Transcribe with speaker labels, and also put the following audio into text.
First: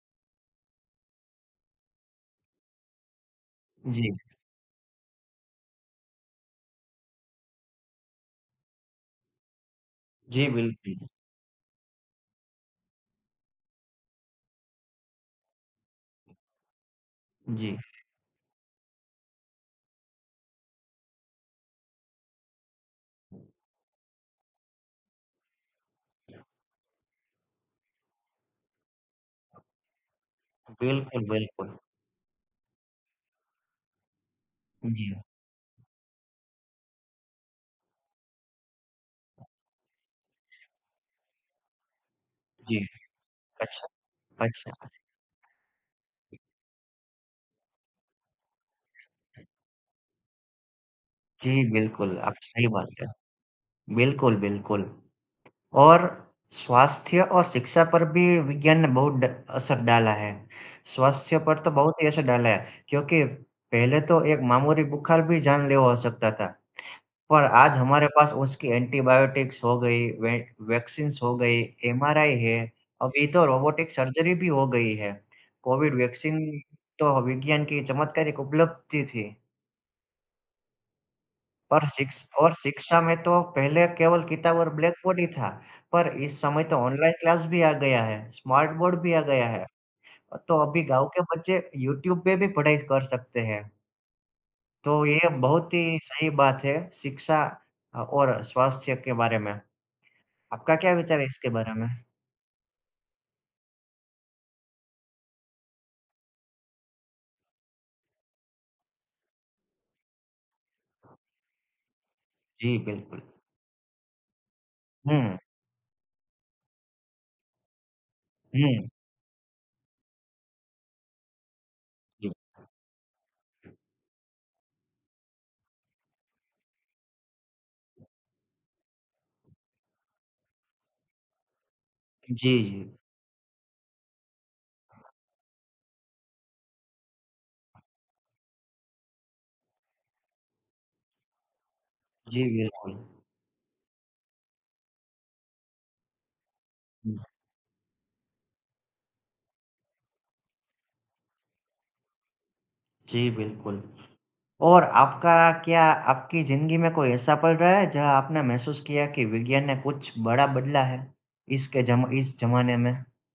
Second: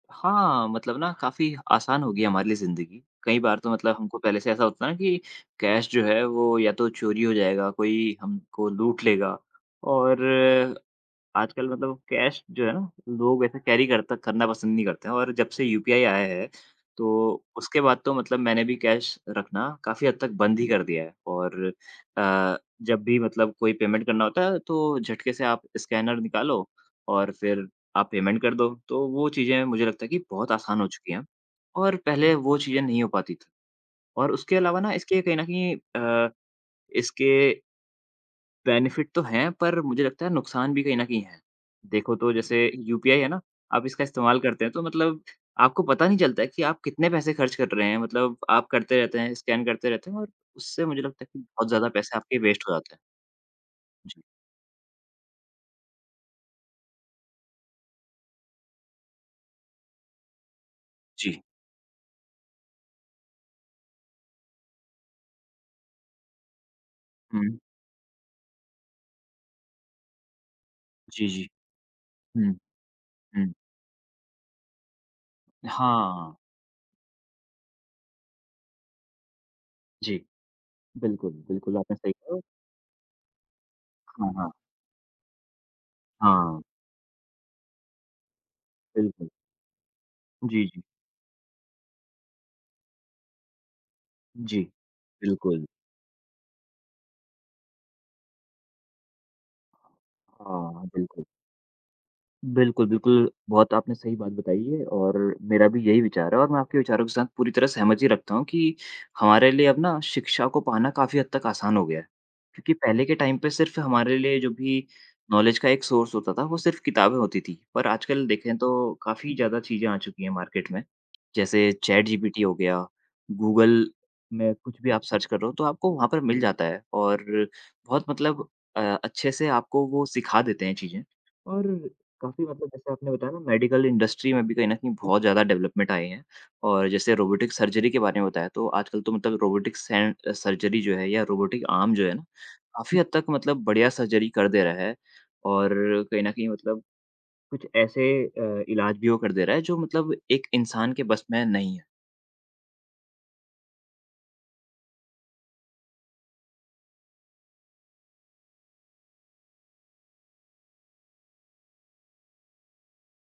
Speaker 1: हाँ, मतलब ना काफ़ी आसान हो गई है हमारे लिए जिंदगी। कई बार तो मतलब
Speaker 2: जी।
Speaker 1: हमको पहले से ऐसा होता है ना कि कैश जो है वो या तो चोरी हो जाएगा या कोई हमको लूट लेगा। और
Speaker 2: जी, बिल जी।
Speaker 1: आजकल मतलब कैश जो है ना लोग वैसे कैरी करते करना पसंद नहीं करते हैं और जब से यूपीआई आया है तो
Speaker 2: जी।
Speaker 1: उसके बाद तो मतलब मैंने भी कैश रखना काफ़ी हद तक बंद ही कर दिया है और अ, जब भी मतलब कोई पेमेंट करना होता है तो झटके से आप स्कैनर निकालो और फिर आप पेमेंट कर दो, तो वो चीज़ें मुझे लगता है कि बहुत आसान हो चुकी हैं
Speaker 2: बिल्कुल, बिल्कुल।
Speaker 1: और पहले वो चीज़ें नहीं हो पाती थी। और उसके अलावा
Speaker 2: जी।
Speaker 1: इसके कहीं न कहीं अ, इसके बेनेफिट तो हैं पर मुझे लगता है नुकसान भी कहीं न कहीं हैं। देखो तो जैसे
Speaker 2: जी,
Speaker 1: यूपीआई है ना, आप
Speaker 2: अच्छा,
Speaker 1: इसका इस्तेमाल करते हैं तो
Speaker 2: अच्छा।
Speaker 1: मतलब आपको पता नहीं चलता कि आप कितने पैसे खर्च कर रहे हैं। मतलब आप करते रहते हैं, स्कैन करते रहते हैं और उससे मुझे लगता है कि
Speaker 2: जी,
Speaker 1: बहुत ज़्यादा
Speaker 2: बिल्कुल,
Speaker 1: पैसे आपके
Speaker 2: आपने
Speaker 1: वेस्ट
Speaker 2: सही
Speaker 1: हो
Speaker 2: बात
Speaker 1: जाते हैं।
Speaker 2: कहा,
Speaker 1: जी।
Speaker 2: बिल्कुल, बिल्कुल। और स्वास्थ्य और शिक्षा पर भी विज्ञान ने बहुत ड़ असर डाला है। स्वास्थ्य
Speaker 1: जी।
Speaker 2: पर तो बहुत ही असर डाला है क्योंकि पहले तो एक मामूली बुखार भी जानलेवा हो सकता था। पर
Speaker 1: हुँ।
Speaker 2: आज हमारे पास उसकी एंटीबायोटिक्स हो गई, वैक वैक्सीन्स
Speaker 1: जी,
Speaker 2: हो
Speaker 1: जी।
Speaker 2: गई, एमआरआई
Speaker 1: हुँ,
Speaker 2: है और अभी तो
Speaker 1: हुँ।
Speaker 2: रोबोटिक सर्जरी भी हो गई है, कोविड
Speaker 1: हाँ।
Speaker 2: वैक्सीन तो विज्ञान की चमत्कारिक उपलब्धि थी।
Speaker 1: जी, बिल्कुल। बिल्कुल
Speaker 2: और
Speaker 1: आपने सही
Speaker 2: शिक्ष
Speaker 1: कहा और
Speaker 2: और शिक्षा में तो पहले केवल
Speaker 1: हाँ, हाँ।
Speaker 2: किताब और ब्लैक बोर्ड ही था। पर इस
Speaker 1: हाँ।
Speaker 2: समय तो ऑनलाइन क्लास भी आ गया है, स्मार्ट बोर्ड भी आ
Speaker 1: बिल्कुल।
Speaker 2: गया है, तो
Speaker 1: जी, जी।
Speaker 2: अभी गाँव के बच्चे यूट्यूब पे भी पढ़ाई कर सकते हैं।
Speaker 1: जी,
Speaker 2: तो ये
Speaker 1: बिल्कुल।
Speaker 2: बहुत ही सही बात है शिक्षा अ, और स्वास्थ्य के बारे में। आपका
Speaker 1: हाँ,
Speaker 2: क्या विचार है
Speaker 1: बिल्कुल।
Speaker 2: इसके बारे में?
Speaker 1: बिल्कुल, बिल्कुल, बहुत आपने सही बात बताई है और मेरा भी यही विचार है और मैं आपके विचारों के साथ पूरी तरह सहमति रखता हूँ कि हमारे लिए अब ना शिक्षा को पाना काफ़ी हद तक आसान हो गया है। क्योंकि
Speaker 2: जी,
Speaker 1: पहले के
Speaker 2: बिल्कुल।
Speaker 1: टाइम पे सिर्फ हमारे लिए जो भी
Speaker 2: हुँ।
Speaker 1: नॉलेज का एक सोर्स होता था, वो सिर्फ़ किताबें होती थीं। पर आजकल देखें
Speaker 2: हुँ।
Speaker 1: तो काफ़ी ज़्यादा चीजें आ चुकी हैं मार्केट में। जैसे
Speaker 2: जी।
Speaker 1: चैटजीपीटी हो गया, गूगल में कुछ भी आप सर्च कर रहे हो तो आपको वहाँ पर मिल जाता है और बहुत मतलब अ, अच्छे से आपको वो सिखा देते हैं चीजें। और
Speaker 2: जी,
Speaker 1: काफ़ी मतलब जैसे
Speaker 2: जी।
Speaker 1: आपने बताया ना मेडिकल इंडस्ट्री में भी कहीं न कहीं बहुत ज़्यादा डेवलपमेंट आए हैं और जैसे रोबोटिक सर्जरी के बारे में बताया तो आजकल तो मतलब रोबोटिक सेंज सर्जरी जो है या रोबोटिक आर्म जो हैं,
Speaker 2: जी, बिल्कुल।
Speaker 1: काफ़ी हद तक मतलब बढ़िया सर्जरी कर दे रहा है और कहीं न कहीं मतलब
Speaker 2: हुँ।
Speaker 1: कुछ ऐसे अ, इलाज भी वो कर दे रहा है जो मतलब एक इंसान के बस में नहीं है।
Speaker 2: जी, बिल्कुल और आपका क्या, आपकी ज़िंदगी में कोई ऐसा पल रहा है जहाँ आपने महसूस किया कि विज्ञान ने कुछ बड़ा बदला है इसके जमा इस जमाने में?